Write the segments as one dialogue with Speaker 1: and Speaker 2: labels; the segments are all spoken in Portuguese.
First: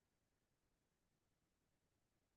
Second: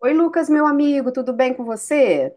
Speaker 1: Oi, Lucas, meu amigo, tudo bem com você?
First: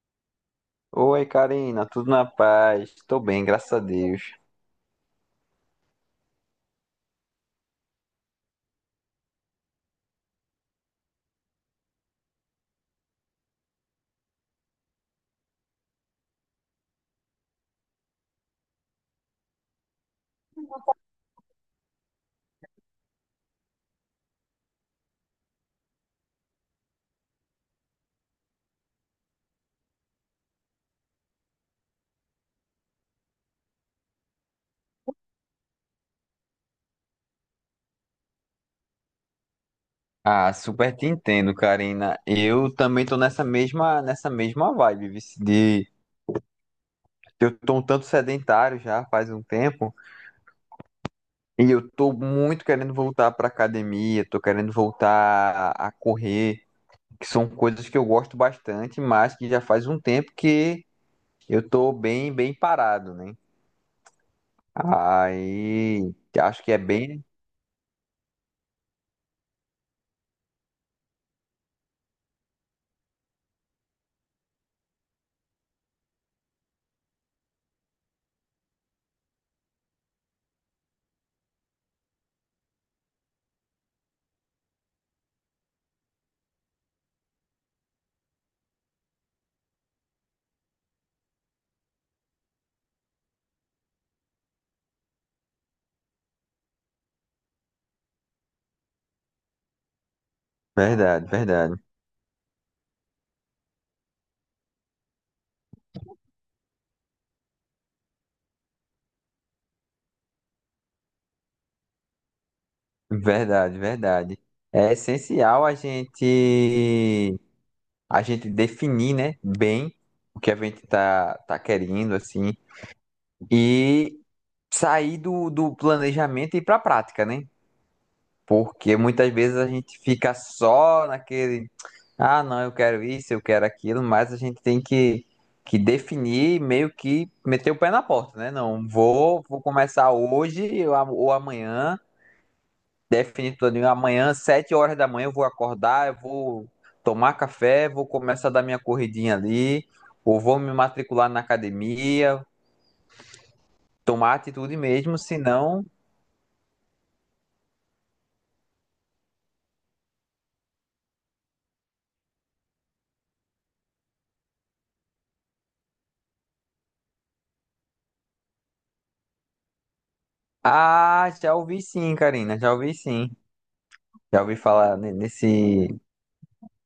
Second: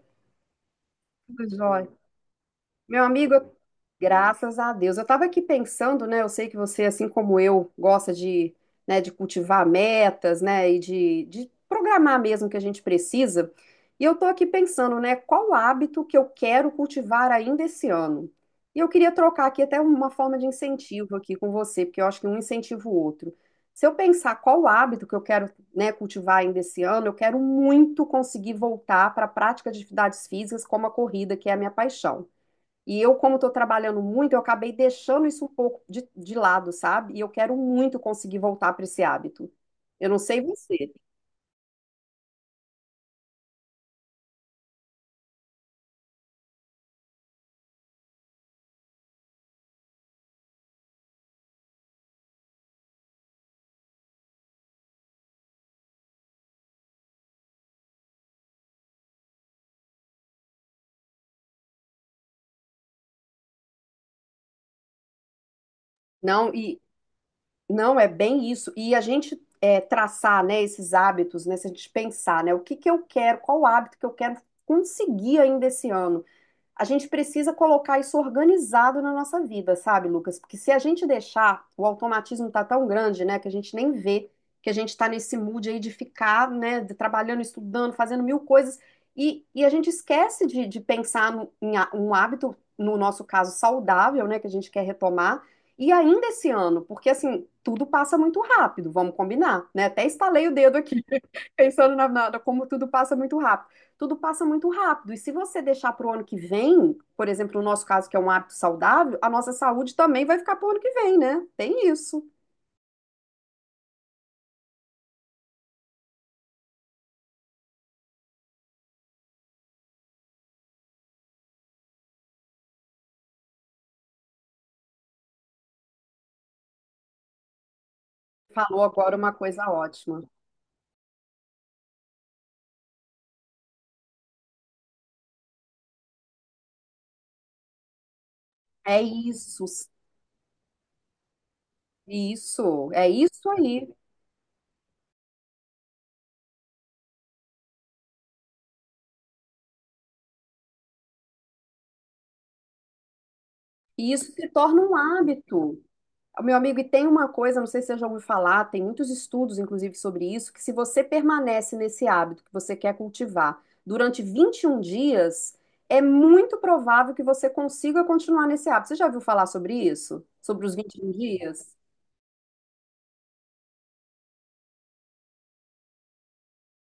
Speaker 2: Oi,
Speaker 1: Tudo
Speaker 2: Karina,
Speaker 1: jóia.
Speaker 2: tudo na paz?
Speaker 1: Meu
Speaker 2: Tô
Speaker 1: amigo,
Speaker 2: bem, graças a Deus.
Speaker 1: graças a Deus. Eu estava aqui pensando, né? Eu sei que você, assim como eu, gosta de cultivar metas, né? E de programar mesmo o que a gente precisa. E eu estou aqui pensando, né? Qual hábito que eu quero cultivar ainda esse ano? E eu queria trocar aqui até uma forma de incentivo aqui com você, porque eu acho que um incentiva o outro. Se eu pensar qual hábito que eu quero, né, cultivar ainda esse ano, eu quero muito conseguir voltar para a prática de atividades físicas como a corrida, que é a minha paixão. E eu, como estou trabalhando muito, eu acabei deixando isso um pouco de lado, sabe? E eu quero muito conseguir voltar para esse hábito. Eu não sei
Speaker 2: Ah,
Speaker 1: você.
Speaker 2: super te entendo, Karina. Eu também tô nessa mesma vibe, de eu tô um tanto sedentário já faz um tempo e eu tô muito querendo voltar pra academia, tô querendo voltar a correr, que são coisas que eu gosto bastante, mas que já faz um tempo que eu tô bem, bem parado, né? Aí,
Speaker 1: Não,
Speaker 2: acho que é
Speaker 1: e
Speaker 2: bem
Speaker 1: não é bem isso. E a gente traçar, né, esses hábitos, né, se a gente pensar, né, o que que eu quero, qual hábito que eu quero conseguir ainda esse ano. A gente precisa colocar isso organizado na nossa vida, sabe, Lucas? Porque se a gente deixar, o automatismo tá tão grande, né, que a gente nem vê que a gente está nesse mood aí de ficar, né, trabalhando, estudando, fazendo mil coisas, e a gente esquece de pensar em um hábito, no nosso caso, saudável, né, que a gente quer retomar, e ainda esse ano, porque assim, tudo passa muito rápido, vamos combinar, né? Até estalei o dedo aqui
Speaker 2: verdade, verdade.
Speaker 1: pensando como tudo passa muito rápido. Tudo passa muito rápido. E se você deixar para o ano que vem, por exemplo, no nosso caso, que é um hábito saudável, a nossa saúde também vai ficar para o ano que vem, né? Tem isso.
Speaker 2: Verdade, verdade. É essencial a gente definir, né, bem o que a gente tá querendo assim e sair do planejamento e ir para a prática, né?
Speaker 1: Falou
Speaker 2: Porque
Speaker 1: agora
Speaker 2: muitas
Speaker 1: uma
Speaker 2: vezes a
Speaker 1: coisa
Speaker 2: gente
Speaker 1: ótima.
Speaker 2: fica só naquele, ah, não, eu quero isso, eu quero aquilo, mas a gente tem que definir, meio que meter o pé na porta, né? Não,
Speaker 1: É
Speaker 2: vou
Speaker 1: isso,
Speaker 2: começar hoje ou amanhã.
Speaker 1: isso, é isso
Speaker 2: Definido todinho.
Speaker 1: aí.
Speaker 2: Amanhã, 7 horas da manhã, eu vou acordar, eu vou tomar café, vou começar a dar minha corridinha ali, ou vou me matricular na academia,
Speaker 1: E isso
Speaker 2: tomar
Speaker 1: se
Speaker 2: atitude
Speaker 1: torna um
Speaker 2: mesmo,
Speaker 1: hábito.
Speaker 2: senão.
Speaker 1: Meu amigo, e tem uma coisa, não sei se você já ouviu falar, tem muitos estudos, inclusive, sobre isso, que se você permanece nesse hábito que você quer cultivar durante 21 dias, é muito provável que você consiga continuar nesse hábito. Você já ouviu falar sobre isso? Sobre os 21
Speaker 2: Ah, já
Speaker 1: dias?
Speaker 2: ouvi sim, Karina, já ouvi sim. Já ouvi falar ne- nesse,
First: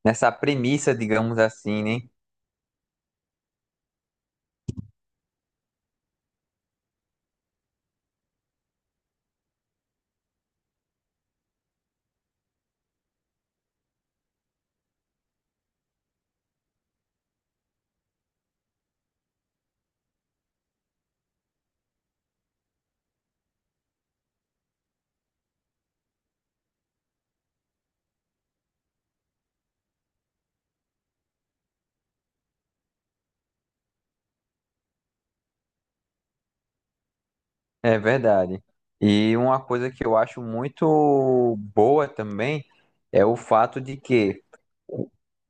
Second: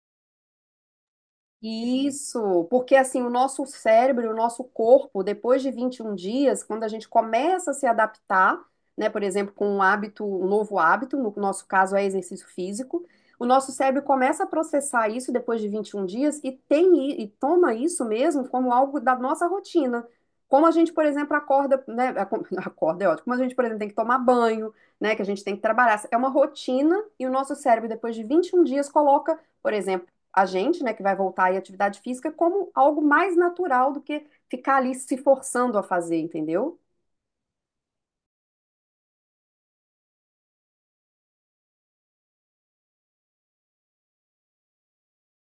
Speaker 2: nessa premissa, digamos assim, né?
Speaker 1: Isso, porque assim, o nosso cérebro, o nosso corpo, depois de 21 dias, quando a gente começa a se adaptar, né, por exemplo, com um hábito, um novo hábito, no nosso caso é exercício físico, o nosso cérebro começa a processar isso depois de 21 dias e e toma isso mesmo como algo da nossa rotina. Como a gente, por exemplo, acorda, né, acorda é ótimo, como a gente, por exemplo, tem que tomar banho, né, que a gente tem que trabalhar, é uma rotina e o nosso cérebro depois de 21 dias coloca, por exemplo, a gente, né, que vai voltar aí à atividade física, como algo mais natural do que ficar ali se forçando a fazer, entendeu?
Speaker 2: É verdade. E uma coisa que eu acho muito boa também é o fato de que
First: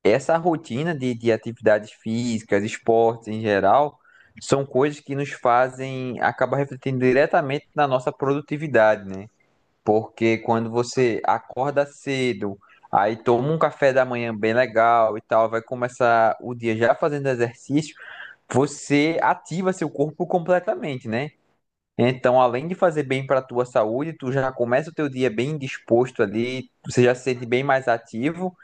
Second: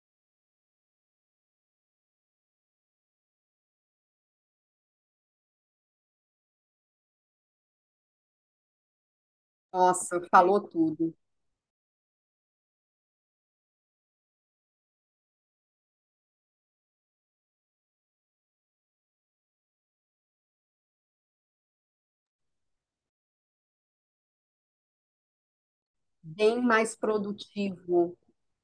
Speaker 2: essa rotina de atividades físicas, esportes em geral, são coisas que nos fazem acabar refletindo diretamente na nossa produtividade, né?
Speaker 1: Nossa,
Speaker 2: Porque
Speaker 1: falou
Speaker 2: quando
Speaker 1: tudo.
Speaker 2: você acorda cedo, aí toma um café da manhã bem legal e tal, vai começar o dia já fazendo exercício, você ativa seu corpo completamente, né? Então, além de fazer bem para a tua saúde, tu já começa o teu dia bem disposto
Speaker 1: Bem
Speaker 2: ali,
Speaker 1: mais
Speaker 2: você já se sente bem mais
Speaker 1: produtivo.
Speaker 2: ativo.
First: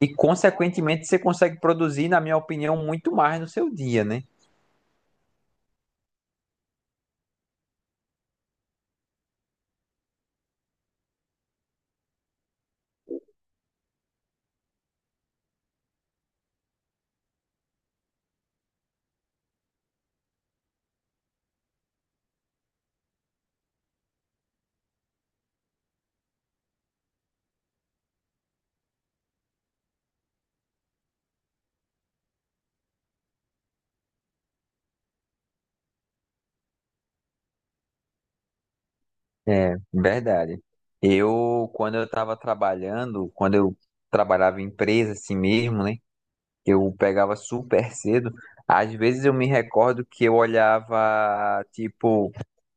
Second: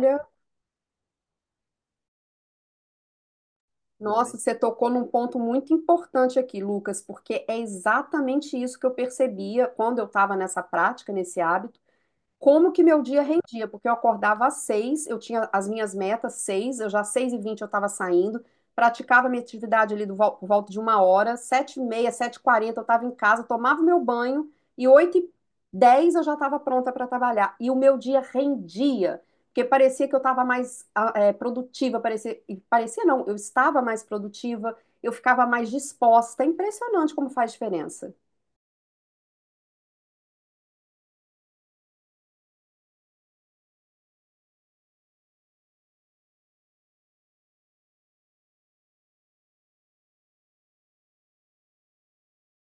Speaker 2: E, consequentemente, você consegue produzir, na minha opinião, muito mais no seu dia, né?
Speaker 1: nossa, você tocou num ponto muito importante aqui, Lucas, porque é exatamente isso que eu percebia quando eu estava nessa prática, nesse hábito. Como que meu dia rendia, porque eu acordava às 6h, eu tinha as minhas metas 6h, eu já às 6h20 eu estava saindo, praticava minha atividade ali por volta de uma hora, 7h30, 7h40 eu estava em casa, tomava meu banho e 8h10 eu já estava pronta para trabalhar. E o meu dia rendia, porque parecia que eu estava mais produtiva, parecia, e parecia não, eu estava mais produtiva, eu ficava mais disposta. É impressionante como faz diferença.
Speaker 2: É, verdade. Eu, quando eu estava trabalhando, quando eu trabalhava em empresa assim mesmo, né? Eu pegava super cedo. Às vezes eu me recordo que eu olhava, tipo,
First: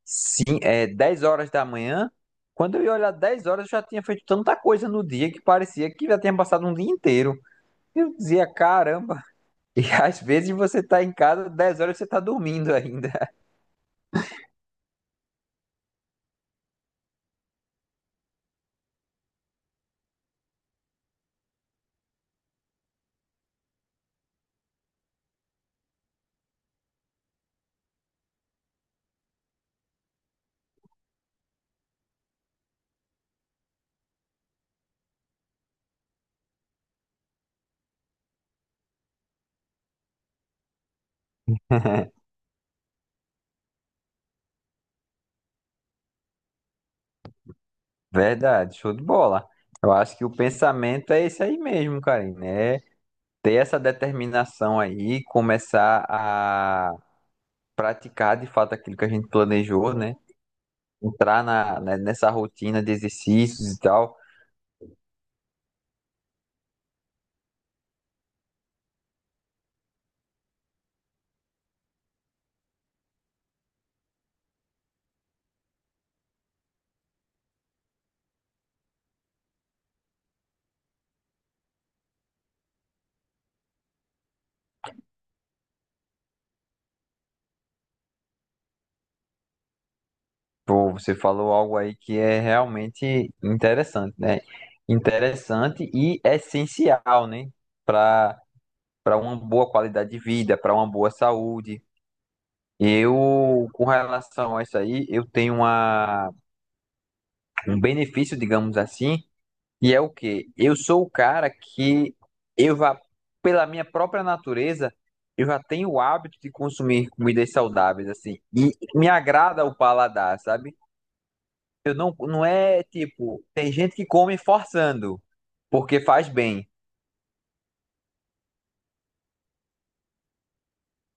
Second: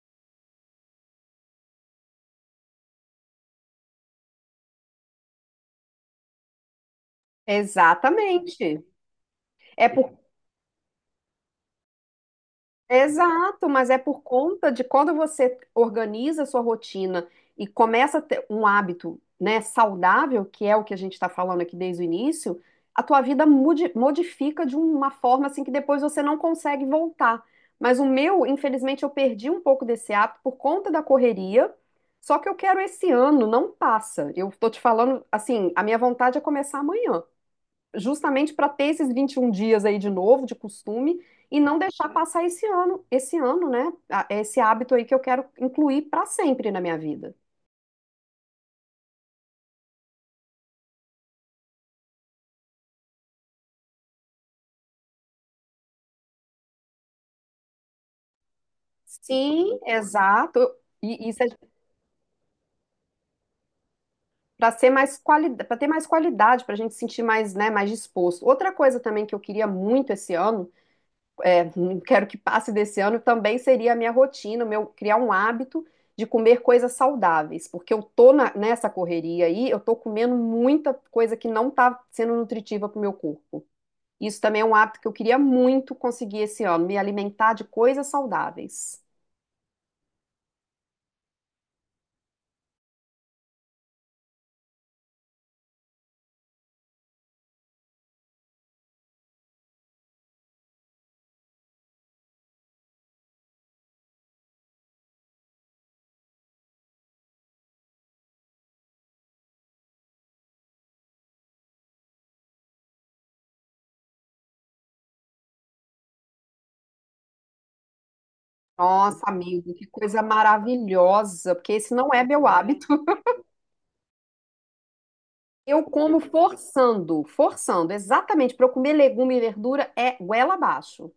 Speaker 2: sim é, 10 horas da manhã. Quando eu ia olhar 10 horas, eu já tinha feito tanta coisa no dia que parecia que já tinha passado um dia inteiro. Eu dizia,
Speaker 1: Exatamente.
Speaker 2: caramba. E
Speaker 1: É
Speaker 2: às vezes você tá em casa, 10 horas você tá dormindo ainda.
Speaker 1: Exato, mas é por conta de quando você organiza a sua rotina e começa a ter um hábito, né, saudável, que é o que a gente está falando aqui desde o início, a tua vida modifica de uma forma assim que depois você não consegue voltar. Mas o meu, infelizmente, eu perdi um pouco desse hábito por conta da correria, só que eu quero esse ano, não passa. Eu tô te falando, assim, a minha vontade é começar amanhã justamente para ter esses 21 dias aí de novo, de costume, e não deixar passar esse ano, né? Esse hábito aí que eu quero incluir para sempre na minha vida.
Speaker 2: Verdade, show de bola. Eu acho que o pensamento é esse aí mesmo, Karine. É ter essa determinação aí, começar a praticar de fato aquilo que a gente
Speaker 1: Sim,
Speaker 2: planejou, né?
Speaker 1: exato. E isso
Speaker 2: Entrar
Speaker 1: é
Speaker 2: na, né, nessa rotina de exercícios e tal.
Speaker 1: para ser mais qualidade, para ter mais qualidade, para a gente se sentir mais, né, mais disposto. Outra coisa também que eu queria muito esse ano é, quero que passe desse ano, também seria a minha rotina, meu criar um hábito de comer coisas saudáveis, porque eu tô nessa correria aí, eu tô comendo muita coisa que não tá sendo nutritiva pro meu corpo. Isso também é um hábito que eu queria muito conseguir esse ano, me alimentar de coisas saudáveis.
Speaker 2: Pô, você falou algo aí que é realmente interessante, né? Interessante e essencial, né? Para para uma boa qualidade de vida, para uma boa saúde. Eu, com relação a isso aí, eu tenho uma um benefício, digamos assim, e é o quê? Eu sou o cara que eu já, pela minha própria natureza, eu já tenho o hábito de consumir comidas saudáveis, assim, e me
Speaker 1: Nossa,
Speaker 2: agrada
Speaker 1: amigo,
Speaker 2: o
Speaker 1: que coisa
Speaker 2: paladar, sabe?
Speaker 1: maravilhosa, porque esse
Speaker 2: Eu
Speaker 1: não
Speaker 2: não,
Speaker 1: é
Speaker 2: não
Speaker 1: meu
Speaker 2: é
Speaker 1: hábito.
Speaker 2: tipo, tem gente que come forçando,
Speaker 1: Eu
Speaker 2: porque
Speaker 1: como
Speaker 2: faz bem.
Speaker 1: forçando, forçando, exatamente, para eu comer legume e verdura é goela abaixo.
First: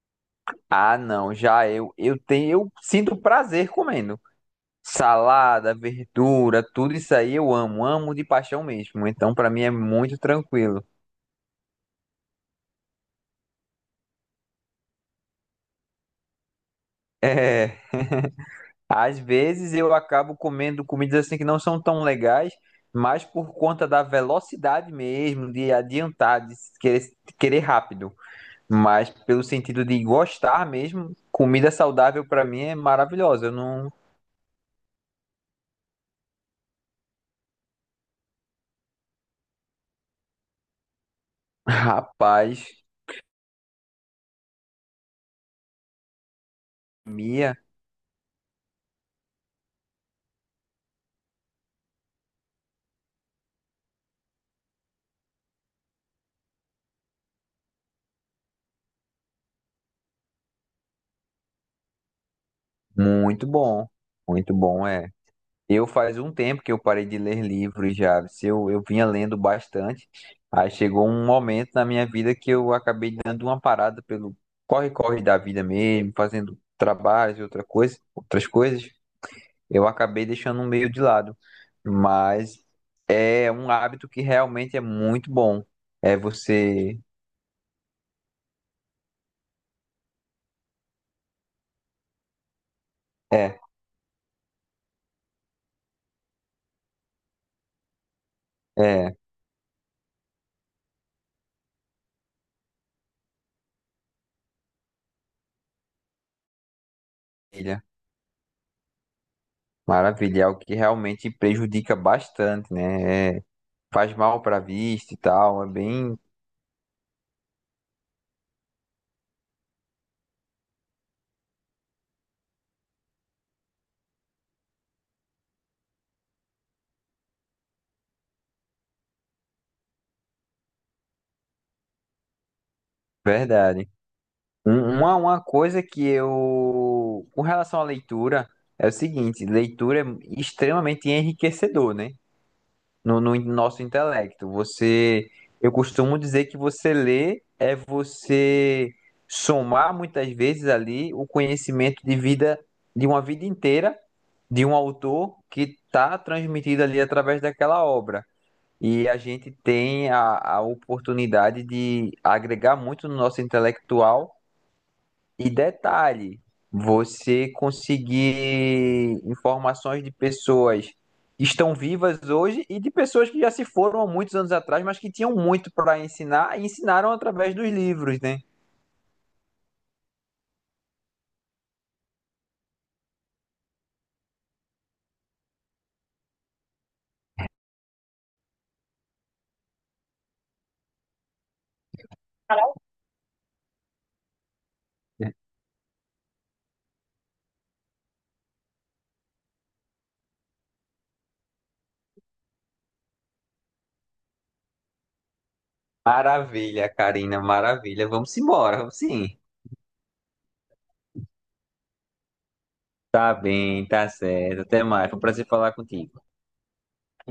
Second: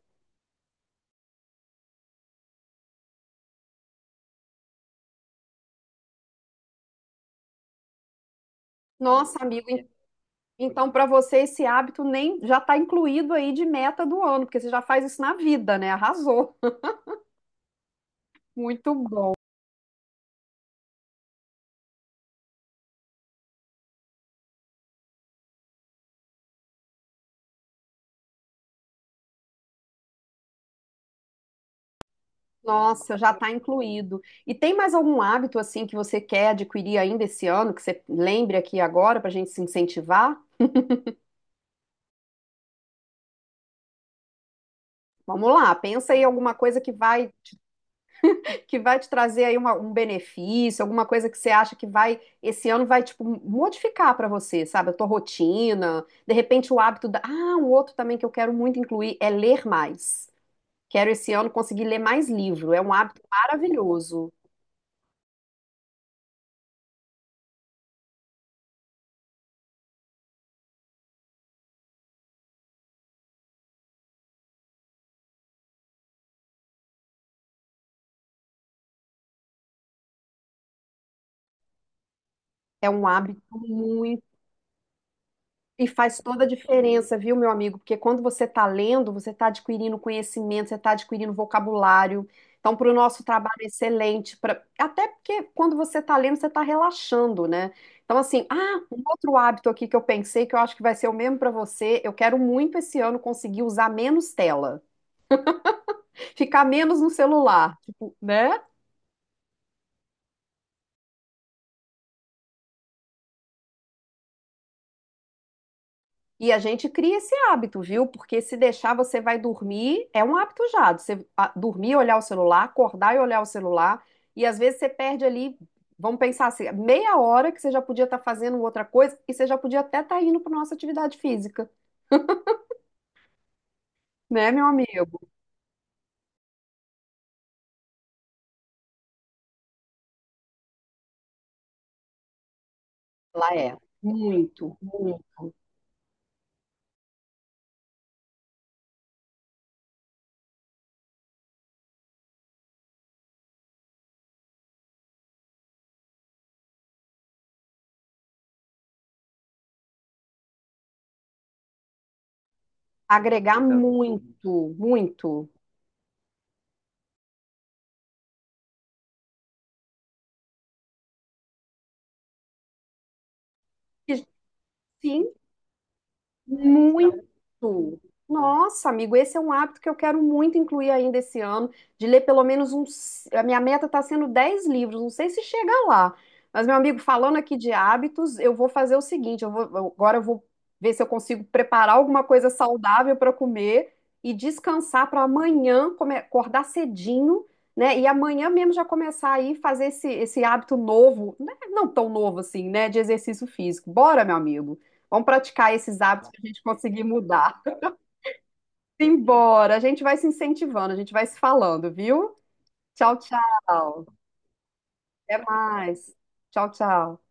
Speaker 2: Ah, não, já eu sinto prazer comendo. Salada, verdura, tudo isso aí eu amo, amo de paixão mesmo. Então,
Speaker 1: Nossa,
Speaker 2: pra mim
Speaker 1: amigo.
Speaker 2: é muito tranquilo.
Speaker 1: Então, para você, esse hábito nem já está incluído aí de meta do ano, porque você já faz isso na vida, né? Arrasou.
Speaker 2: É.
Speaker 1: Muito
Speaker 2: Às
Speaker 1: bom.
Speaker 2: vezes eu acabo comendo comidas assim que não são tão legais, mas por conta da velocidade mesmo, de adiantar, de querer, querer rápido. Mas pelo sentido de gostar mesmo, comida saudável pra mim é
Speaker 1: Nossa, já
Speaker 2: maravilhosa.
Speaker 1: está
Speaker 2: Eu não,
Speaker 1: incluído. E tem mais algum hábito assim que você quer adquirir ainda esse ano, que você lembre aqui agora para a gente se incentivar?
Speaker 2: rapaz,
Speaker 1: Vamos lá, pensa aí alguma coisa que vai
Speaker 2: Mia,
Speaker 1: que vai te trazer aí um benefício, alguma coisa que você acha que vai esse ano vai tipo modificar para você, sabe? A tua rotina, de repente ah, um outro também que eu quero muito incluir é ler mais. Quero esse ano conseguir ler mais livro. É um hábito
Speaker 2: muito bom.
Speaker 1: maravilhoso.
Speaker 2: Muito bom, é. Eu faz um tempo que eu parei de ler livros já. Se eu, eu vinha lendo bastante. Aí chegou um momento na minha vida que eu acabei dando uma parada pelo corre-corre da vida mesmo, fazendo trabalhos e outra coisa, outras coisas. Eu acabei deixando um meio de lado. Mas
Speaker 1: É um hábito
Speaker 2: é um hábito que
Speaker 1: muito.
Speaker 2: realmente é muito bom.
Speaker 1: E
Speaker 2: É
Speaker 1: faz toda a
Speaker 2: você.
Speaker 1: diferença, viu, meu amigo? Porque quando você está lendo, você está adquirindo conhecimento, você está adquirindo vocabulário. Então, para o nosso trabalho
Speaker 2: É,
Speaker 1: é excelente. Até porque quando você está lendo, você está relaxando, né? Então, assim, um
Speaker 2: é.
Speaker 1: outro hábito aqui que eu pensei, que eu acho que vai ser o mesmo para você. Eu quero muito esse ano conseguir usar menos tela, ficar menos no celular,
Speaker 2: Maravilha.
Speaker 1: tipo, né?
Speaker 2: Maravilha. É algo que realmente prejudica bastante, né? É, faz mal para a vista e tal. É bem
Speaker 1: E a gente cria esse hábito, viu? Porque se deixar, você vai dormir, é um hábito já. Você dormir, e olhar o celular, acordar e olhar o celular. E às vezes você perde ali, vamos pensar assim, meia hora que você já podia estar fazendo outra coisa e você já podia até estar indo para nossa atividade física,
Speaker 2: verdade.
Speaker 1: né, meu
Speaker 2: Um- Uma,
Speaker 1: amigo?
Speaker 2: uma coisa que eu, com relação à leitura, é o seguinte, leitura é extremamente enriquecedor, né? No
Speaker 1: Lá é.
Speaker 2: nosso intelecto.
Speaker 1: Muito, muito.
Speaker 2: Você, eu costumo dizer que você lê é você somar muitas vezes ali o conhecimento de vida, de uma vida inteira, de um autor que está transmitido ali através daquela obra. E a gente tem a oportunidade de agregar muito no nosso
Speaker 1: Agregar. Então,
Speaker 2: intelectual
Speaker 1: muito, muito.
Speaker 2: e detalhe, você conseguir informações de pessoas que estão vivas hoje e de pessoas que já se foram há
Speaker 1: E.
Speaker 2: muitos anos atrás, mas que
Speaker 1: Sim.
Speaker 2: tinham muito para
Speaker 1: Então.
Speaker 2: ensinar e ensinaram através dos
Speaker 1: Muito!
Speaker 2: livros, né?
Speaker 1: Nossa, amigo, esse é um hábito que eu quero muito incluir ainda esse ano, de ler pelo menos uns. A minha meta está sendo 10 livros, não sei se chega lá. Mas, meu amigo, falando aqui de hábitos, eu vou fazer o seguinte: agora eu vou ver se eu consigo preparar alguma coisa saudável para comer e descansar para amanhã, acordar cedinho, né? E amanhã mesmo já começar aí fazer esse hábito novo, né, não tão novo assim, né? De exercício físico. Bora, meu amigo. Vamos praticar esses hábitos para a gente
Speaker 2: Maravilha,
Speaker 1: conseguir
Speaker 2: Karina,
Speaker 1: mudar.
Speaker 2: maravilha. Vamos embora, vamos sim.
Speaker 1: Embora, a gente vai se incentivando, a gente vai se falando, viu? Tchau,
Speaker 2: Tá bem,
Speaker 1: tchau.
Speaker 2: tá certo. Até mais. Foi um
Speaker 1: Até
Speaker 2: prazer falar
Speaker 1: mais.
Speaker 2: contigo.
Speaker 1: Tchau, tchau.